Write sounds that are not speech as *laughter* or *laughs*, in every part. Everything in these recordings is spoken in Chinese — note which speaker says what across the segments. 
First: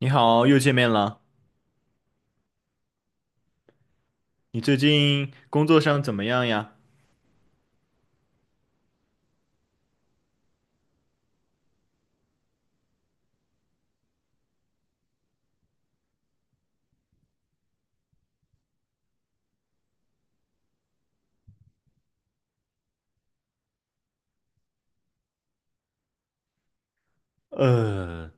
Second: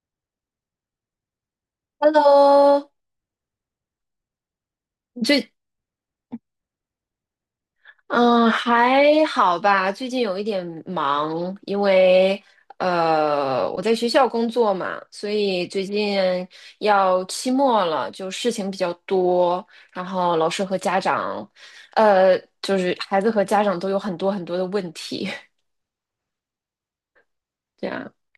Speaker 1: 你好，又见面了。
Speaker 2: Hello,
Speaker 1: 你最近
Speaker 2: 最
Speaker 1: 工作上怎么样呀？
Speaker 2: 嗯还好吧，最近有一点忙，因为我在学校工作嘛，所以最近要期末了，就事情比较多，然后老师和家长，就是孩子和家长都有很多很多的问题。*laughs* 这样
Speaker 1: 呃，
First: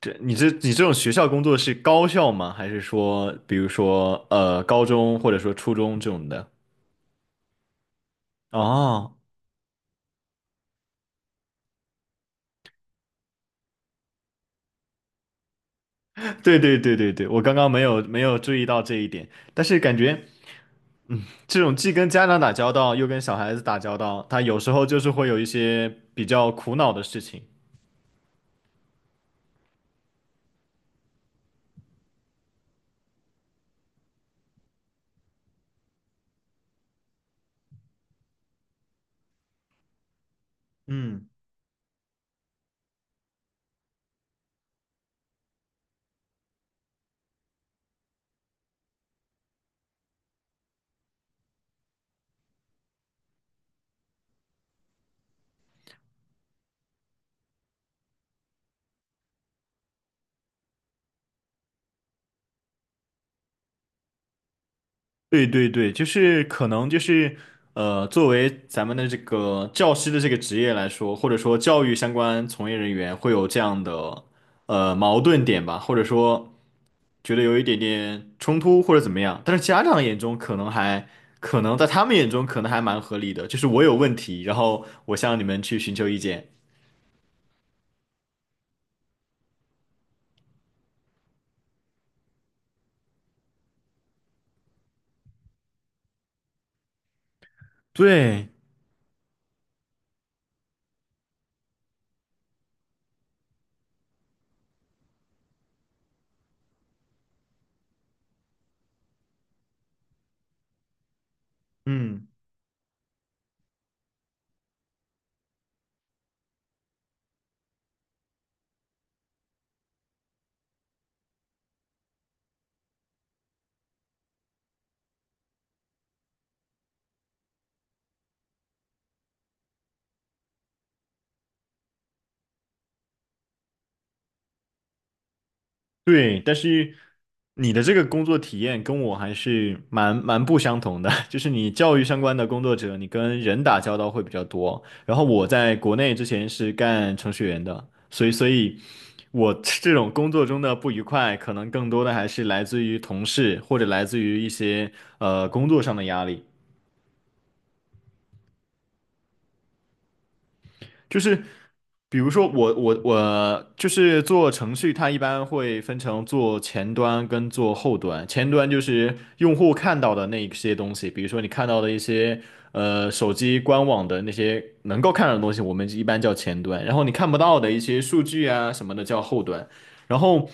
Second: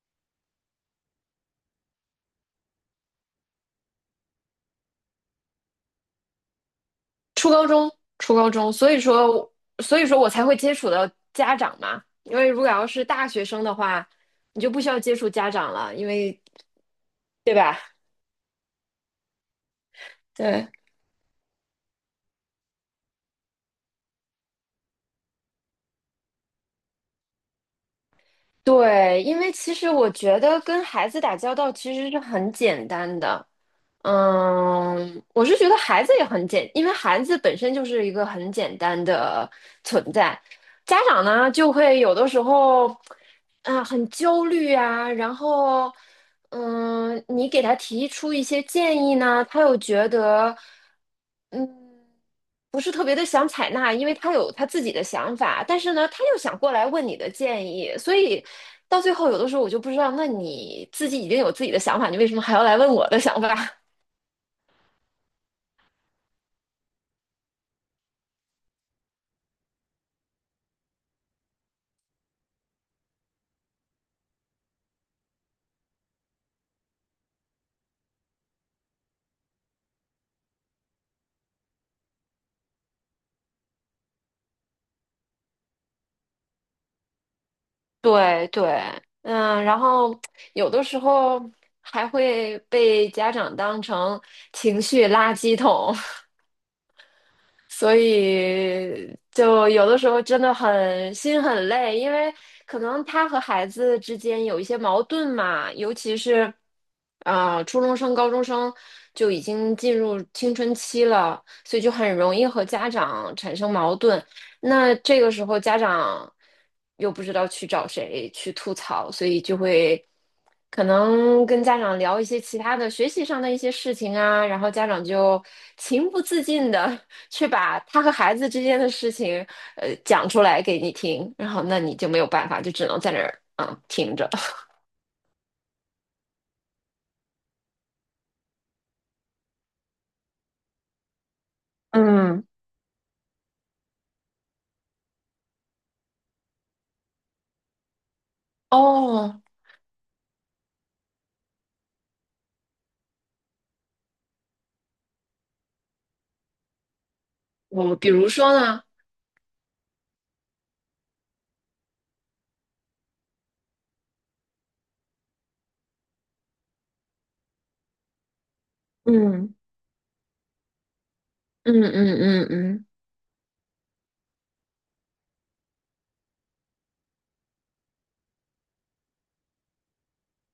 Speaker 1: 这你这种学校工作是高校吗？还是说，比如说高中或者说初中这种的？
Speaker 2: 初高中初高中，
Speaker 1: 哦，
Speaker 2: 所以说我才会接触到家长嘛，因为如果要是大学生的话，你就不需要接触家长了，因为
Speaker 1: 对对对对对，我刚
Speaker 2: 对
Speaker 1: 刚
Speaker 2: 吧？
Speaker 1: 没有注意到这一点，但是感觉
Speaker 2: 对
Speaker 1: 这种既跟家长打交道，又跟小孩子打交道，他有时候就是会有一些比较苦恼的事情。
Speaker 2: 对，因为其实我觉得跟孩子打交道其实是很简单的。嗯，我是觉得孩子也很简，因为孩子本身就是一个很简单的存在。家长
Speaker 1: 嗯。
Speaker 2: 呢，就会有的时候，啊、很焦虑啊，然后，嗯，你给他提出一些建议呢，他又觉得，嗯，不是特别的想采纳，因为他有他自己的想法，但是呢，他又想过来问你的建议，所以到最后有的时候我就不知道，那你自己已经有自己的想法，你为什么还要来问我的想法？
Speaker 1: 对对对，可能就是作为咱们的这个教师的这个职业来说，或者说教育相关从业人员会有这样的矛盾点吧，或者说觉得有一点点冲突或者怎么样，但是家长眼中可能还可能在他们眼中可能还蛮合理的，就是我有问题，然后我向你们去寻求意见。
Speaker 2: *laughs* 对对，嗯，然后有的时候还会被家长当成情绪垃圾桶，所
Speaker 1: 对，
Speaker 2: 以就有的时候真的很心很累，因为可能他和孩子之间有一些矛盾嘛，尤其是，啊、初中生、高中生就已经进入青春期了，所以就很
Speaker 1: 嗯。
Speaker 2: 容易和家长产生矛盾。那这个时候家长又不知道去找谁去吐槽，所以就会可能跟家长聊一些其他的学习上的一些事情啊，然后家长就情不自禁的 *laughs* 去把他和孩子之间的事情讲出来给你听，然后那你就没有办法，就只能在那儿听着。
Speaker 1: 对，但是你的这个工作体验跟我还是蛮不相同的，*laughs* 就是你教育相关
Speaker 2: 嗯，
Speaker 1: 的工作者，你跟人打交道会比较多。然后我在国内之前是干程序员的，所以
Speaker 2: 哦，
Speaker 1: 我 *laughs* 这种工作中的不愉快，可能更多的还是来自于同事或者来自于一些工作上的压力。
Speaker 2: 我比如说呢，
Speaker 1: 就是比如说我就是做程序，它一般会分成做前端跟做后端。前端就是用
Speaker 2: 嗯，
Speaker 1: 户看到的那一些东西，比如说你看到
Speaker 2: 嗯
Speaker 1: 的一
Speaker 2: 嗯，
Speaker 1: 些
Speaker 2: 嗯嗯，
Speaker 1: 手机官网的那些能够看到的东西，我们一般叫前端。然后你看不到的一些数据啊什么的叫后端。然后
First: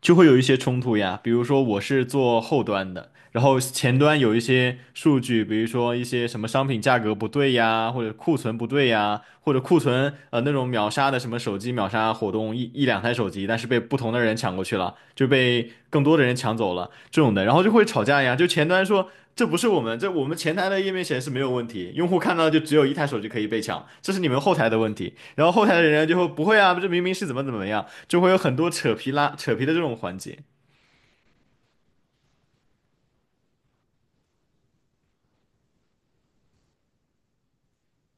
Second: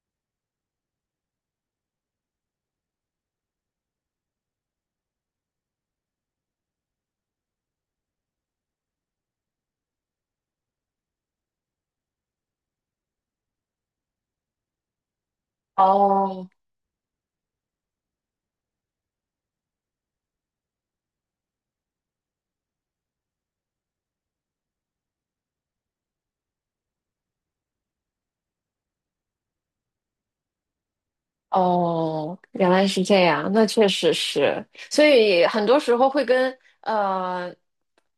Speaker 1: 就会有一些冲突呀。比如说我是做后端的，然后前端有一些数据，比如说一些什么商品价格不对呀，或者库存不对呀，或者那种秒杀的什么手机秒杀活动，一两台手机，但是被不同的人抢过去了，就被更多的人
Speaker 2: 哦，
Speaker 1: 抢走了这种的，然后就会吵架呀。就前端说。这不是我们，这我们前台的页面显示没有问题，用户看到就只有一台手机可以被抢，这是你们后台的问题。然后后台的人就会不会啊，这明明是怎么怎么样，就会有很多扯皮的这种环节。
Speaker 2: 哦，原来是这样，那确实是，所以很多时候会跟呃，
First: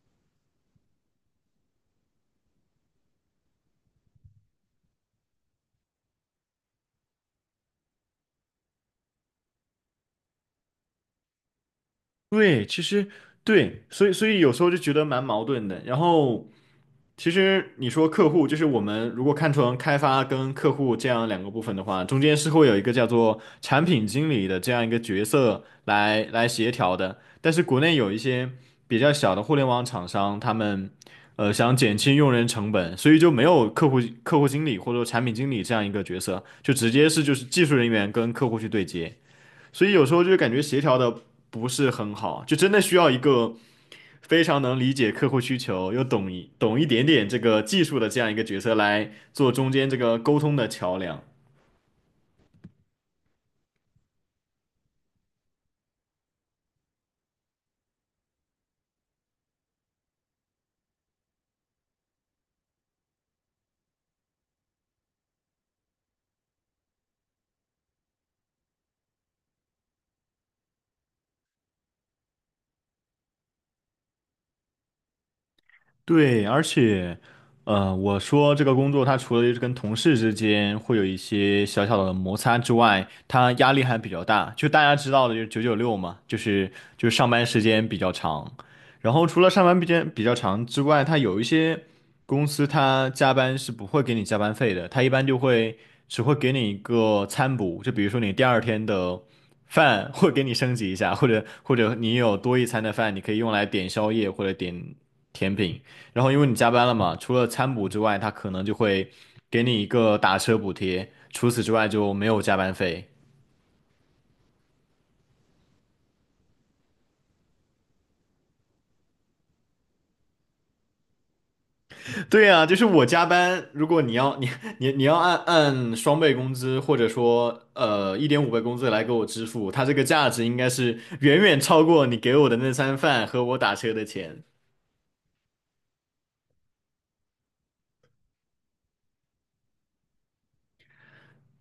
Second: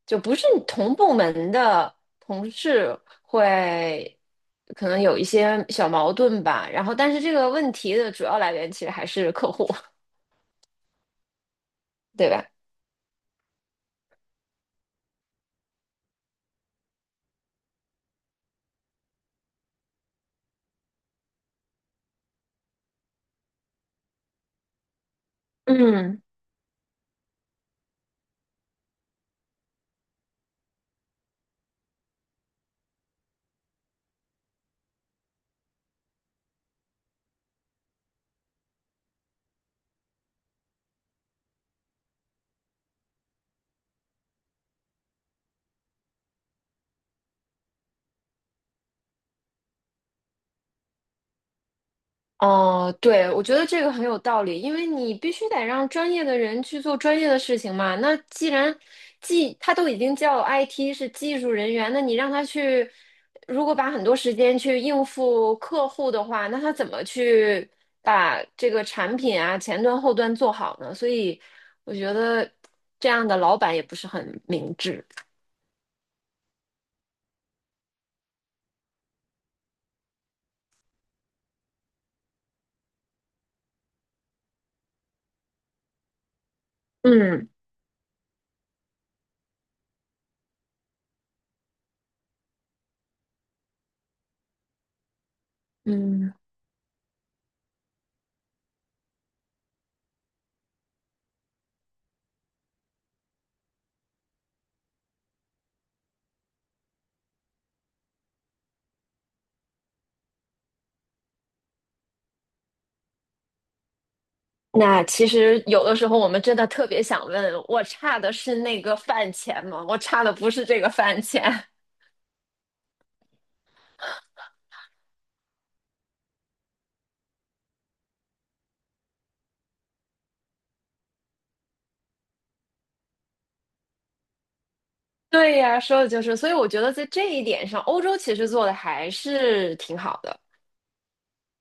Speaker 2: 就不是同部门的同事会可能有一些小矛盾吧，然后但是这个问题的主要来源其实还是客户，对吧？
Speaker 1: 对，其实对，所以有时候就觉得蛮矛盾的。然后其实你说客户，就是我们如果看成开发跟客户这样两个部分的话，中间是会有一个叫做产品经理的这样一个角色
Speaker 2: 嗯。
Speaker 1: 来协调的。但是国内有一些比较小的互联网厂商，他们想减轻用人成本，所以就没有客户经理或者说产品经理这样一个角色，就直接是技术人员跟客户去对接。所以有时候就感觉协调的不是很好，就真的需要一个非常能理解客户需求，又懂点点这个技术的这样一个角色来做中间这个沟通的桥梁。
Speaker 2: 哦，对，我觉得这个很有道理，因为你必须得让专业的人去做专业的事情嘛。那既然他都已经叫 IT 是技术人员，那你让他去，如果把很多时间去应付客户的话，那他怎么去把这个产品啊前端后端做好呢？所以我觉得这样的老板也不是很明智。
Speaker 1: 对，而且，呃，我说这个工作，它除了就是跟同事之间会有一些小小的摩擦之外，它压力还比较大。就大家知道的，就是九九六嘛，就是上班
Speaker 2: 嗯
Speaker 1: 时间比较长。然后除了上班时间比较长之外，它有一些公司它加班是不会给你加班费的，它一般就会只会
Speaker 2: 嗯。
Speaker 1: 给你一个餐补，就比如说你第二天的饭 *laughs* 会给你升级一下，或者你有多一餐的饭，你可以用来点宵夜或者点甜品。然后因为你加班了嘛，除了餐补之外，他可能就会给你一个打车补贴，除此之外就没有加班费。
Speaker 2: 那其实有的时候我们真的特别想问，我差的是那个饭钱吗？我差的不是这个饭钱。*laughs*
Speaker 1: *laughs* 对啊，就是我加班，如果你要 *laughs* 你要按双倍工资或者说一点五倍工资来给我支付，他这个价值应该是远远超过你给我的那餐饭和我打车的钱。
Speaker 2: 对呀，说的就是，所以我觉得在这一点上，欧洲其实做的还是挺好的。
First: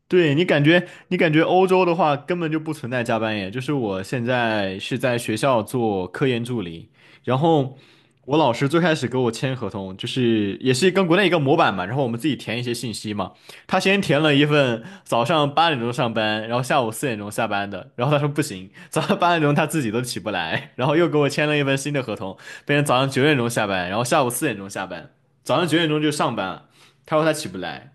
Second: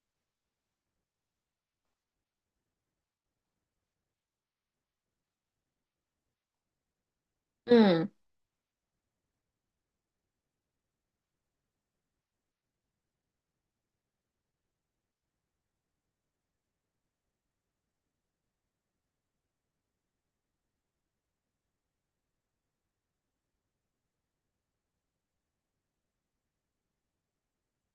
Speaker 1: 对，你感觉欧洲的话根本就不存在加班耶。就是我现在是在学校做科研助理，然后
Speaker 2: 嗯。
Speaker 1: 我老师最开始给我签合同，就是也是跟国内一个模板嘛，然后我们自己填一些信息嘛。他先填了一份早上八点钟上班，然后下午四点钟下班的，然后他说不行，早上八点钟他自己都起不来，然后又给我签了一份新的合同，变成早上九点钟下班，然后下午四点钟下班，早上九点钟就上班了，他说他起不来。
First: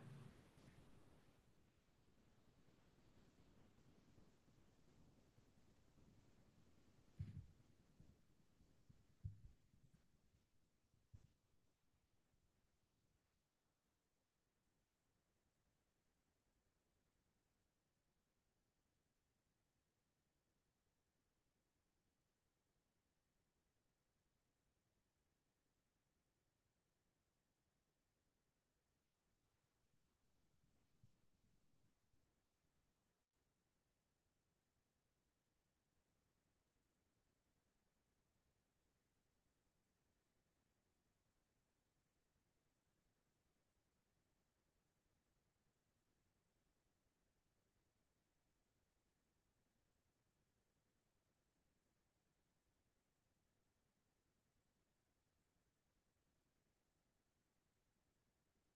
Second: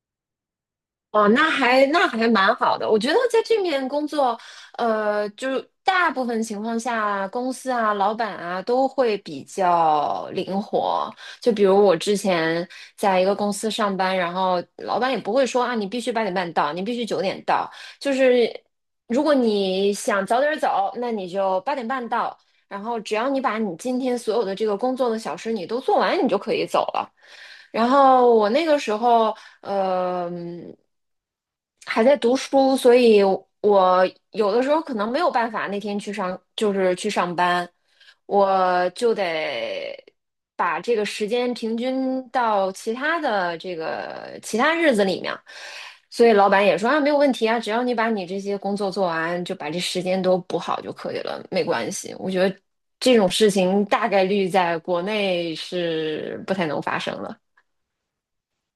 Speaker 2: 哦，那还蛮好的。我觉得在这面工作，就大部分情况下，公司啊、老板啊都会比较灵活。就比如我之前在一个公司上班，然后老板也不会说啊，你必须八点半到，你必须九点到。就是如果你想早点走，那你就八点半到；然后只要你把你今天所有的这个工作的小事你都做完，你就可以走了。然后我那个时候，呃，还在读书，所以我有的时候可能没有办法那天去上，就是去上班，我就得把这个时间平均到其他的这个其他日子里面。所以老板也说啊，没有问题啊，只要你把你这些工作做完，就把这时间都补好就可以了，没关系。我觉得这种事情大概率在国内是不太能发生了。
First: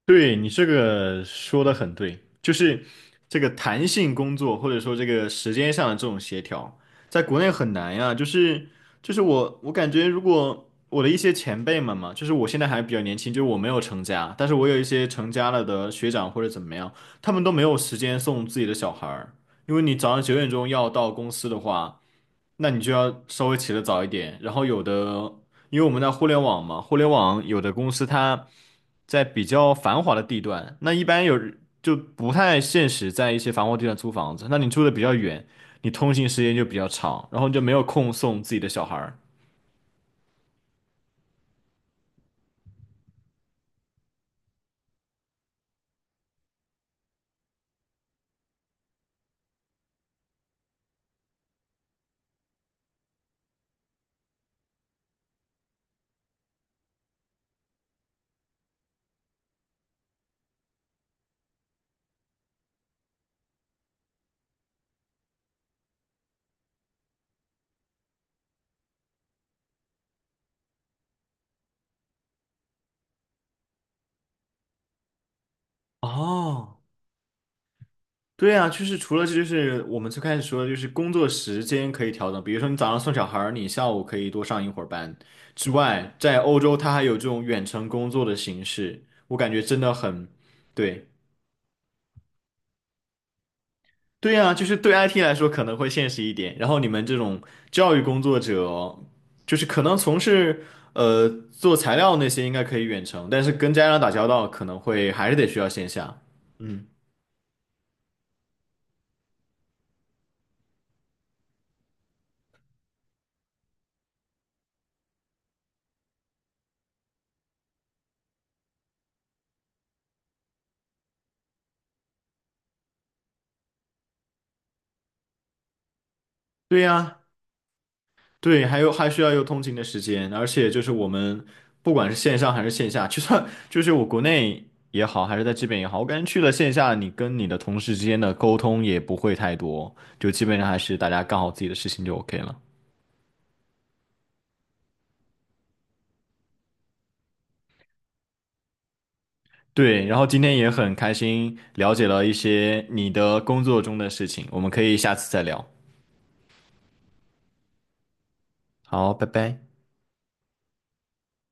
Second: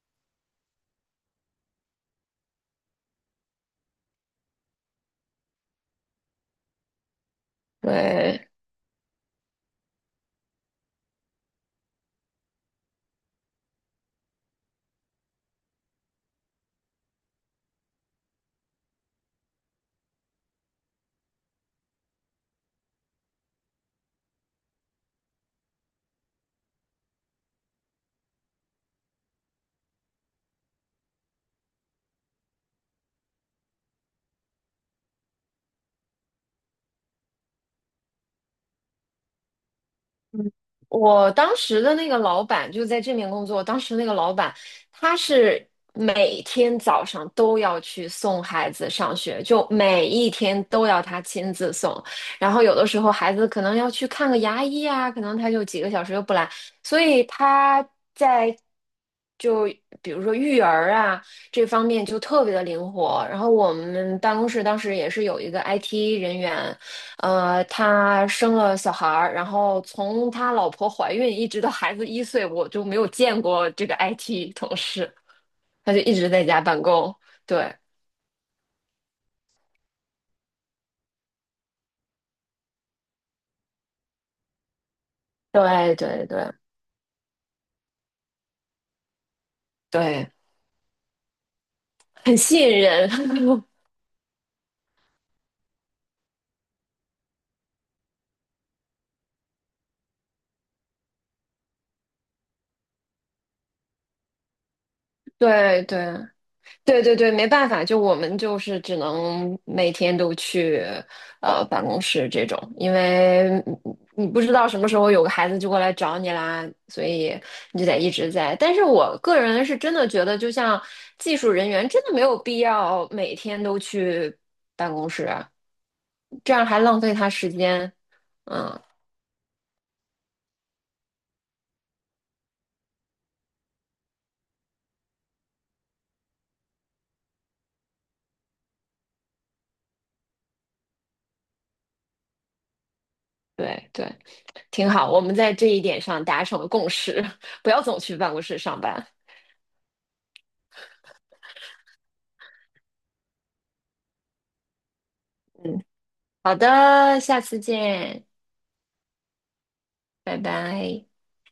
Speaker 1: 对，你这个说的很对，就是这个弹性工作或者说这个时间上的这种协调，在国内很难呀。就
Speaker 2: 对，
Speaker 1: 是就是我感觉，如果我的一些前辈们嘛，就是我现在还比较年轻，就是我没有成家，但是我有一些成家了的学长或者怎么样，他们都没有时间送自己的小孩儿，因为你早上九点钟要到公司的话，那你就要稍微起得早一点，然后有的。因为我们在互联网嘛，互联网有的公司它在比较繁华的地段，那一般不太现实，在一些繁华地段租房子。那你住的比较远，你通勤时间就比较长，然后你就没有空送自己的小孩儿。
Speaker 2: 我当时的那个老板就在这面工作，当时那个老板他是每天早上都要去送孩子上学，就每一天都要他亲自送，然后有的时候孩子可能要去看个牙医啊，可能他就几个小时又不来，所以他在就比如说育儿啊这方面就特别的灵活。然后我们办公室当时也是有一个 IT 人员，他生了小孩儿，然后从他老婆怀孕一直到孩子一岁，我就没有见过这个 IT 同事，他就一直在家办
Speaker 1: 哦，
Speaker 2: 公。对，
Speaker 1: 对啊，就是除了这就是我们最开始说的，就是工作时间可以调整，比如说你早上送小孩儿，你下午可以多上一会儿班之
Speaker 2: 对，
Speaker 1: 外，
Speaker 2: 对，
Speaker 1: 在
Speaker 2: 对，
Speaker 1: 欧洲它还有这种远程工作的形式，我感觉真的很，
Speaker 2: 对，
Speaker 1: 对。
Speaker 2: 很吸引人。*laughs*
Speaker 1: 对呀，就是对 IT 来说可能会现实一点，然后你们这种教育工作者就是可能从事做材料那些应该可以远程，但是跟家长打交道可能会还是得需要
Speaker 2: 对，
Speaker 1: 线
Speaker 2: 对。
Speaker 1: 下。嗯，
Speaker 2: 对对对，没办法，就我们就是只能每天都去办公室这种，因为你不知道什么时候有个孩子就过来找你啦，所以你就得一直在。但是我个人是真的觉得，就像技术人员，真的没有必要每天都去办公室啊，这样还
Speaker 1: 对
Speaker 2: 浪费
Speaker 1: 呀，
Speaker 2: 他时间。
Speaker 1: 对，
Speaker 2: 嗯，
Speaker 1: 还有还需要有通勤的时间，而且就是我们不管是线上还是线下，就算就是我国内也好，还是在这边也好，我感觉去了线下，你跟你的同事之间的沟通也不会太多，就基本上还是大家干好自己的事情就 OK 了。
Speaker 2: 对对，挺好，我们在这一点上达成了共识，*laughs* 不要总去办公室上班。
Speaker 1: 对，然后今天也很开心了解了一些你的工作中的事情，我们可以下次再聊。
Speaker 2: 嗯，好的，下次见。
Speaker 1: 好，拜拜。
Speaker 2: 拜拜。